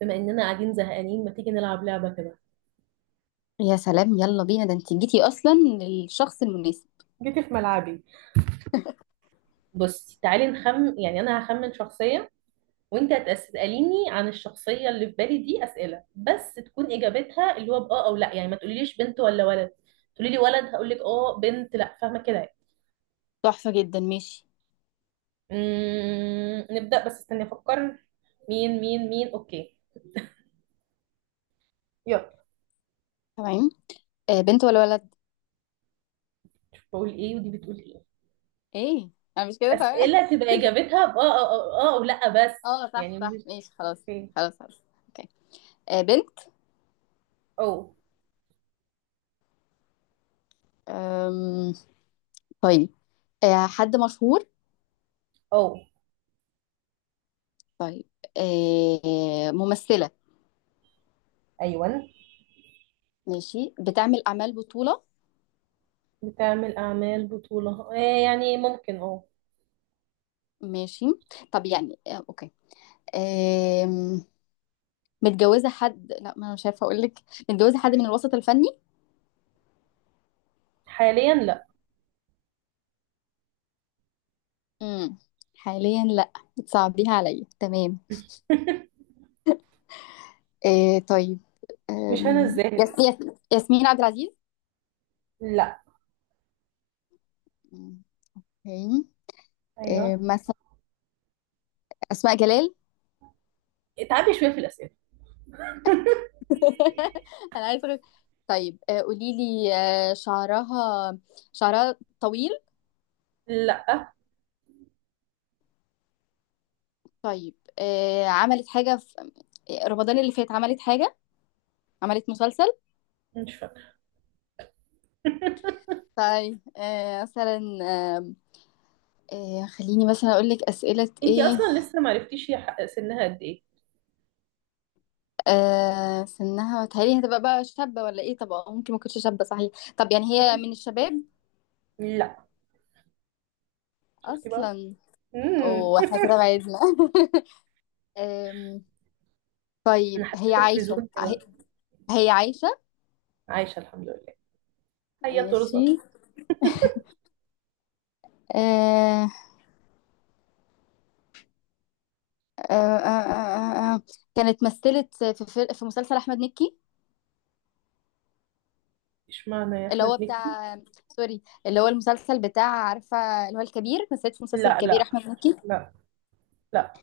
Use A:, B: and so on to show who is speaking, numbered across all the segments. A: بما اننا قاعدين زهقانين ما تيجي نلعب لعبة كده؟
B: يا سلام، يلا بينا، ده انت جيتي اصلا للشخص المناسب.
A: جيتي في ملعبي. بصي تعالي نخم، يعني انا هخمن شخصية وانت هتسأليني عن الشخصية اللي في بالي. دي أسئلة بس تكون اجابتها اللي هو بآه او لا، يعني ما تقوليليش بنت ولا ولد، تقولي لي ولد هقول لك اه، بنت لا. فاهمة كده يعني؟
B: تحفة جدا، ماشي،
A: نبدأ، بس استني افكر. مين مين مين، اوكي. يلا.
B: تمام. آه، بنت ولا ولد؟
A: بقول ايه ودي بتقول ايه.
B: ايه؟ انا مش كده، تمام.
A: أسئلة تبقى اجابتها بآه او اه، او أو لا بس،
B: اه، صح
A: يعني
B: صح،
A: مش.
B: ماشي، خلاص.
A: اوكي.
B: خلاص خلاص، اوكي. آه، بنت.
A: او.
B: أم... طيب، آه، حد مشهور؟
A: او.
B: طيب، آه، ممثلة؟
A: ايوه.
B: ماشي، بتعمل اعمال بطولة؟
A: بتعمل أعمال بطولة، آه يعني ممكن اه.
B: ماشي. طب يعني آه، اوكي. آم... متجوزة حد؟ لا، ما انا مش عارفة اقول لك. متجوزة حد من الوسط الفني؟
A: حاليا لا.
B: امم، حاليا لا. بتصعبيها عليا، تمام. آه طيب،
A: مش هنا الزاهد،
B: يس
A: لا.
B: يس، ياسمين عبد العزيز؟
A: لا.
B: اوكي. آه،
A: أيوه.
B: مثلا أسماء جلال؟
A: اتعبي شوية في الأسئلة.
B: أنا عايزة أقول- طيب، آه قولي لي، آه، شعرها. شعرها طويل؟
A: لا.
B: طيب آه عملت حاجة في رمضان اللي فات؟ عملت حاجة؟ عملت مسلسل؟
A: مش فاكرة.
B: طيب، آه، مثلا آه. آه، خليني مثلا أقول لك أسئلة
A: انتي
B: إيه.
A: أصلا لسه معرفتيش، هي سنها قد إيه؟
B: آه، سنها، بتهيألي هتبقى بقى شابة ولا إيه؟ طب ممكن ما تكونش شابة، صحيح. طب يعني هي
A: مم.
B: من الشباب
A: لا. شفتي بقى.
B: أصلا؟
A: مم.
B: واحنا كده بعدنا. أم،
A: أنا
B: طيب، هي
A: حسيتك في
B: عايشة
A: زون كده.
B: هي عايشة؟
A: عايشة الحمد لله. هيا
B: ماشي.
A: ترزق.
B: آه آه آه آه آه، آه. كانت مثلت في مسلسل أحمد مكي.
A: اشمعنى يا
B: اللي
A: أحمد
B: هو
A: مكي؟
B: بتاع سوري، اللي هو المسلسل بتاع، عارفة، اللي هو الكبير. مثلت في مسلسل
A: لا
B: الكبير
A: لا
B: أحمد مكي؟
A: لا لا.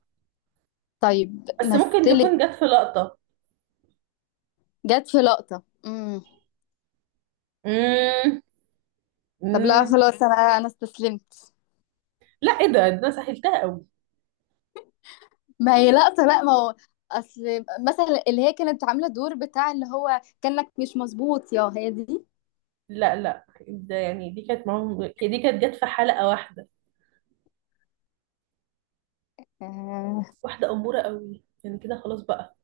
B: طيب
A: بس ممكن
B: مثلت،
A: تكون جت في لقطة.
B: جت في لقطة. امم،
A: مم.
B: طب لا
A: مم.
B: خلاص، أنا استسلمت.
A: لا، ايه ده، إيه ده، أنا سهلتها قوي.
B: ما هي لقطة، لا، ما هو اصل مثلا اللي هي كانت عاملة دور بتاع، اللي هو كأنك مش مظبوط يا هي دي.
A: لا لا، ده يعني دي كانت معاهم، دي كانت جت في حلقة واحدة.
B: آه.
A: واحدة أمورة قوي يعني، كده خلاص بقى.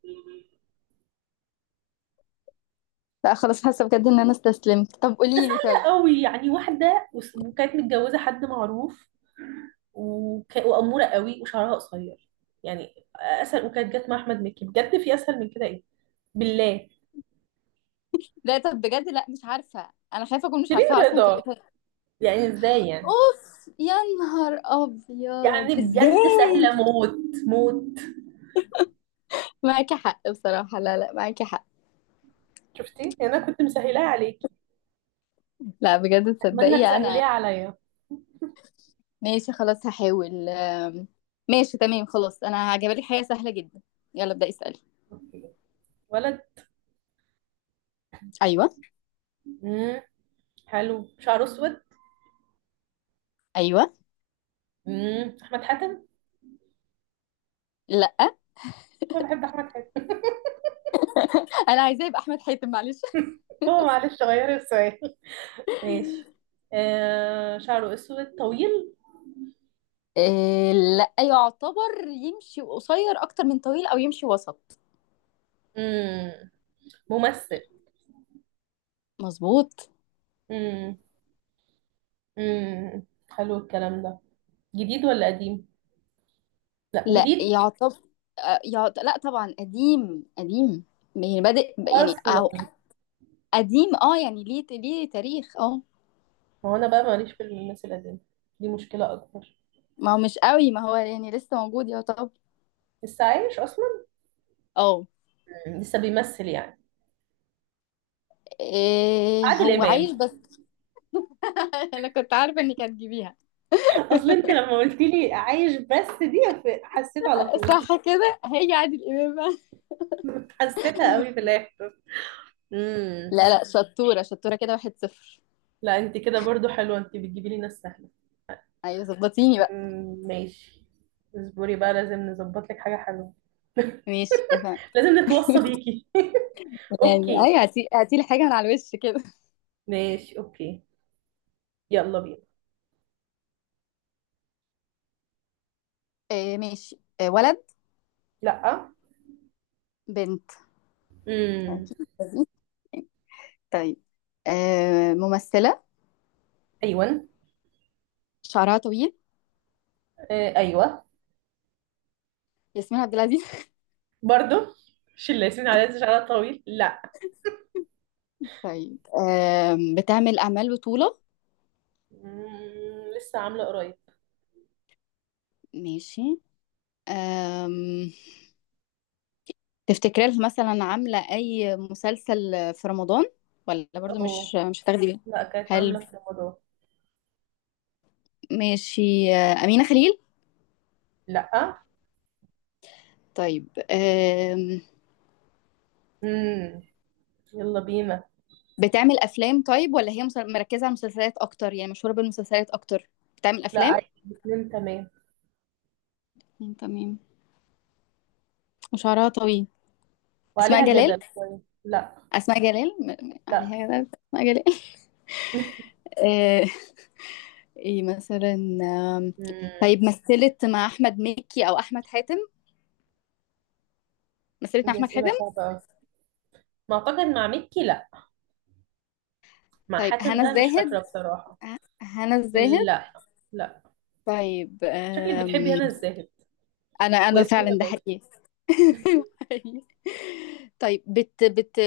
B: لا خلاص، حاسة بجد ان انا استسلمت. طب
A: ده
B: قولي لي
A: سهلة
B: طيب.
A: قوي، يعني واحدة وكانت متجوزة حد معروف وأمورة قوي وشعرها قصير، يعني أسهل، وكانت جت مع أحمد مكي بجد. في أسهل من كده إيه بالله؟
B: لا طب بجد، لا، مش عارفة، انا خايفة اكون مش
A: شيرين
B: عارفاها اصلا في
A: رضا.
B: الإطار.
A: يعني إزاي يعني؟
B: اوف يا نهار ابيض،
A: يعني بجد سهلة
B: ازاي؟
A: موت. موت.
B: معاكي حق بصراحة، لا لا، معاكي حق.
A: شفتي يعني، أنا كنت مسهلاها عليكي.
B: لا بجد
A: أتمنى
B: تصدقي انا.
A: تسهليها عليا.
B: ماشي خلاص هحاول. ماشي تمام، خلاص انا هجيبلك حاجة سهلة جدا. يلا ابدأي اسألي.
A: أوكي. ولد.
B: ايوه.
A: مم. حلو، شعره أسود.
B: ايوه.
A: احمد حاتم.
B: لا.
A: انا بحب احمد حاتم.
B: انا عايزاه يبقى احمد حاتم، معلش.
A: هو معلش، غيري السؤال. ماشي. شعره اسود طويل.
B: إيه؟ لا، يعتبر يمشي قصير اكتر من طويل، او يمشي وسط.
A: امم ممثل.
B: مظبوط.
A: امم امم حلو الكلام ده. جديد ولا قديم؟ لا
B: لا
A: جديد.
B: يعتبر. لا طبعا، قديم قديم. يعني بادئ يعني، أو
A: اصلا
B: قديم اه، يعني ليه ليه تاريخ اه.
A: ما هو انا بقى ماليش في الناس القديمه، دي مشكله اكبر.
B: ما هو مش قوي، ما هو يعني لسه موجود يعتبر.
A: لسه عايش اصلا.
B: اه.
A: لسه بيمثل يعني.
B: إيه
A: عادل
B: هو عايش
A: امام.
B: بس. انا كنت عارفه انك هتجيبيها.
A: اصل انت لما قلت لي عايش بس دي، حسيت على طول.
B: صح كده، هي عادل امام بقى.
A: حسيتها قوي في الاخر. امم.
B: لا لا، شطورة شطورة كده، واحد صفر.
A: لا انت كده برضو حلوه، انت بتجيبي لي ناس سهله.
B: ايوه ظبطيني بقى.
A: ماشي. اصبري بقى، لازم نظبط لك حاجة حلوة.
B: ماشي، اتفقنا.
A: لازم نتوصى بيكي.
B: يعني اي،
A: اوكي.
B: هاتي هاتي لي حاجه من على الوش كده.
A: ماشي اوكي. يلا بينا.
B: آه ماشي. آه، ولد؟
A: لا.
B: بنت؟
A: امم.
B: أكيد لذيذ. طيب، آه، ممثله؟
A: ايوه.
B: شعرها طويل؟
A: آه ايوه.
B: ياسمين عبد العزيز؟
A: برضو مش اللي ياسمين عليها شعرها طويل، لا.
B: طيب، بتعمل اعمال بطوله؟
A: لسه عامله قريب.
B: ماشي. آم، تفتكري لها مثلا عامله اي مسلسل في رمضان، ولا برضو
A: اوه.
B: مش هتاخدي بالك؟
A: لا كانت
B: حلو،
A: عامله في رمضان.
B: ماشي. آه، امينه خليل؟
A: لا.
B: طيب.
A: امم. يلا بينا.
B: بتعمل أفلام طيب، ولا هي مركزة على المسلسلات أكتر، يعني مشهورة بالمسلسلات أكتر؟ بتعمل
A: لا
B: أفلام.
A: عادي الاثنين تمام.
B: مم، تمام. وشعرها طويل. أسماء
A: وعليها
B: جلال؟
A: جدل شويه. لا.
B: أسماء جلال، عليها
A: لا.
B: جلال، أسماء جلال. آه، إيه مثلا. آم،
A: امم.
B: طيب مثلت مع أحمد مكي أو أحمد حاتم؟ مثلت مع
A: دي
B: أحمد حاتم.
A: اسئله صعبه قوي. ما اعتقد مع ميكي لا، مع
B: طيب،
A: حاتم
B: هنا
A: بقى مش فاكرة
B: الزاهد؟
A: بصراحة.
B: هنا الزاهد.
A: لا. لا.
B: طيب.
A: شكلك بتحبي هنا الزاهد
B: أنا
A: وياسمين
B: فعلا ده
A: الرزق.
B: حقيقي. أيوة حقيقي. طيب، بت،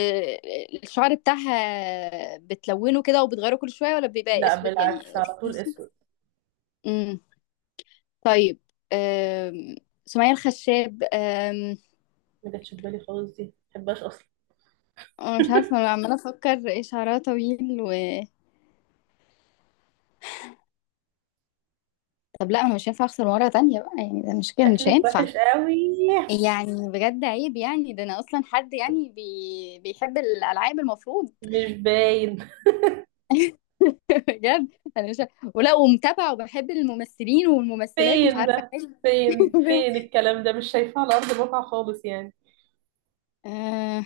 B: الشعر بتاعها بتلونه كده وبتغيره كل شوية، ولا بيبقى
A: لا
B: اسود يعني؟
A: بالعكس، على طول
B: اسود.
A: اسود.
B: امم، طيب. أم... سمية الخشاب؟
A: ما جاتش في بالي خالص، دي ما بحبهاش اصلا.
B: انا مش عارفة، انا عمالة افكر. إيه؟ شعرها طويل و... طب لا، انا مش هينفع اخسر مرة تانية بقى، يعني ده مش كده، مش
A: شكلك
B: هينفع.
A: وحش قوي.
B: يعني بجد عيب، يعني ده انا اصلا حد يعني بيحب الالعاب المفروض.
A: مش باين.
B: بجد، انا مش، ولا ومتابعه وبحب الممثلين والممثلات، مش
A: فين
B: عارفه
A: ده؟
B: حاجه.
A: فين فين الكلام ده، مش شايفاه على ارض الواقع خالص يعني.
B: آه،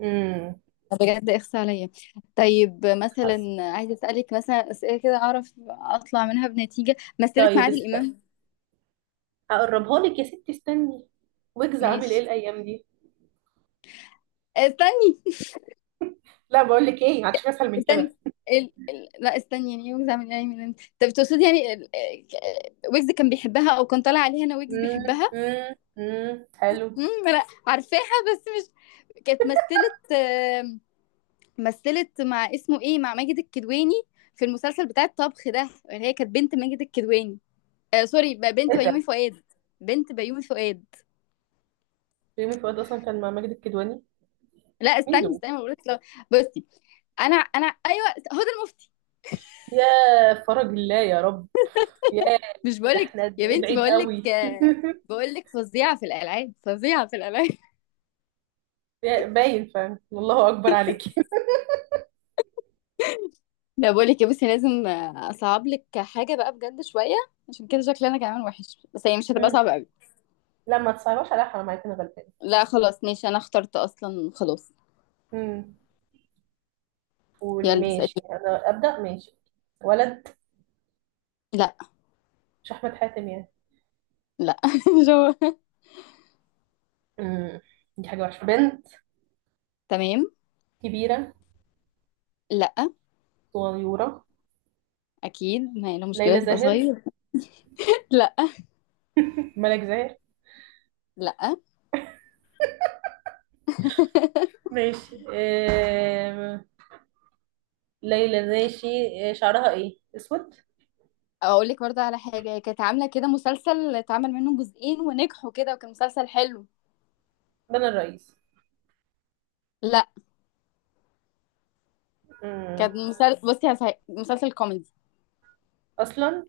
A: امم
B: بجد اخس عليا. طيب
A: حاسه.
B: مثلا، عايزه اسالك مثلا اسئله كده اعرف اطلع منها بنتيجه. مثلت مع
A: طيب
B: عادل
A: استني،
B: امام؟
A: هقربها لك يا ستي، استني. ويجز عامل ايه
B: ماشي.
A: الايام دي؟
B: استني
A: لا بقول لك ايه، هتشوفي اسهل من كده.
B: استني. لا استني، يعني ويجز عامل، يعني من انت؟ طب تقصدي يعني ويجز كان بيحبها، او كان طالع عليها؟ انا، ويجز بيحبها.
A: حلو.
B: امم، لا، عارفاها بس مش، كانت مثلت، آه، مثلت مع، اسمه ايه، مع ماجد الكدواني، في المسلسل بتاع الطبخ ده، اللي هي كانت بنت ماجد الكدواني. آه سوري،
A: ايه
B: بنت بيومي
A: ده.
B: فؤاد. بنت بيومي فؤاد.
A: ريمي فؤاد اصلا كان مع ماجد الكدواني.
B: لا
A: مين
B: استني
A: دول؟
B: استني، بقول لك لو، بصي، انا ايوه، هدى المفتي؟
A: يا فرج الله يا رب. يا،
B: مش بقول
A: ده
B: لك
A: احنا قد
B: يا
A: ايه
B: بنتي،
A: بعيد
B: بقول لك،
A: قوي.
B: آه، بقول لك فظيعه في الالعاب، فظيعه في الالعاب.
A: باين فاهم، والله اكبر عليكي.
B: لا بقول لك يا، بصي، لازم، آه، اصعب لك حاجه بقى بجد شويه. عشان كده شكلي انا كمان وحش، بس هي مش هتبقى
A: مم.
B: صعبه قوي.
A: لا ما تصعبش عليا، حرام عليكي، انا غلبانه.
B: لا خلاص ماشي، انا اخترت اصلا، خلاص.
A: مم. قولي
B: يلا اسالي.
A: ماشي، انا ابدا ماشي. ولد.
B: لا.
A: مش احمد حاتم يعني؟
B: لا. مش هو.
A: مم. دي حاجه وحشه، بنت.
B: تمام.
A: كبيره.
B: لا.
A: صغيره.
B: اكيد، ما هي لو مشكله
A: ليلى
B: تبقى
A: زاهر.
B: صغير. لا.
A: ملك زاهر.
B: لا.
A: ماشي ليلى ماشي. شعرها ايه، اسود.
B: اقول لك برضه على حاجه، هي كانت عامله كده مسلسل اتعمل منه جزئين ونجحوا كده، وكان مسلسل حلو.
A: بنا الرئيس.
B: لا،
A: مم.
B: كان مسلسل، بصي، هسه مسلسل كوميدي.
A: اصلا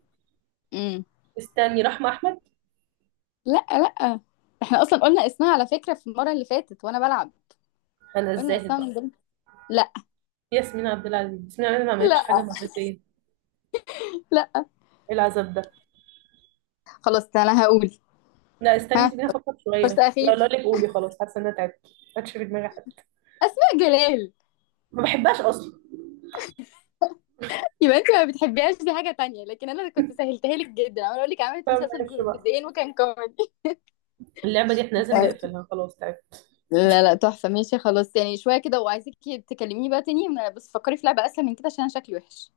B: امم.
A: استني، رحمة أحمد.
B: لا لا، احنا اصلا قلنا اسمها على فكره في المره اللي فاتت وانا بلعب.
A: أنا
B: قلنا
A: الزاهد
B: اسمها
A: بقى.
B: من ضمن. لا.
A: ياسمين عبد العزيز، ياسمين عبد العزيز ما عملتش حاجة
B: لا.
A: مرتين إيه؟
B: لا.
A: العذاب ده.
B: خلاص انا هقول.
A: لا استني،
B: ها،
A: سيبيني أفكر شوية.
B: فرصه
A: لا
B: اخيره.
A: لا لك، قولي خلاص، حاسة إن أنا تعبت ما عادش في دماغي حد.
B: اسماء جلال.
A: ما بحبهاش أصلا.
B: يبقى انت ما بتحبيهاش، دي حاجه تانية، لكن انا كنت سهلتها لك جدا. انا اقول لك عملت
A: فما
B: مسلسل
A: اعرفش بقى.
B: جزئين وكان كوميدي.
A: اللعبة دي إحنا لازم
B: آه،
A: نقفلها، خلاص تعبت.
B: لا لا، تحفة، ماشي خلاص، يعني شوية كده، وعايزاكي تكلميني بقى تاني. بس فكري في لعبة أسهل من كده، عشان أنا شكلي وحش.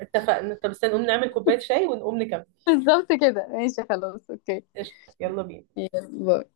A: اتفقنا، طب استنى نقوم نعمل كوباية شاي ونقوم نكمل.
B: بالظبط كده، ماشي خلاص، اوكي.
A: قشطة يلا بينا.
B: باي.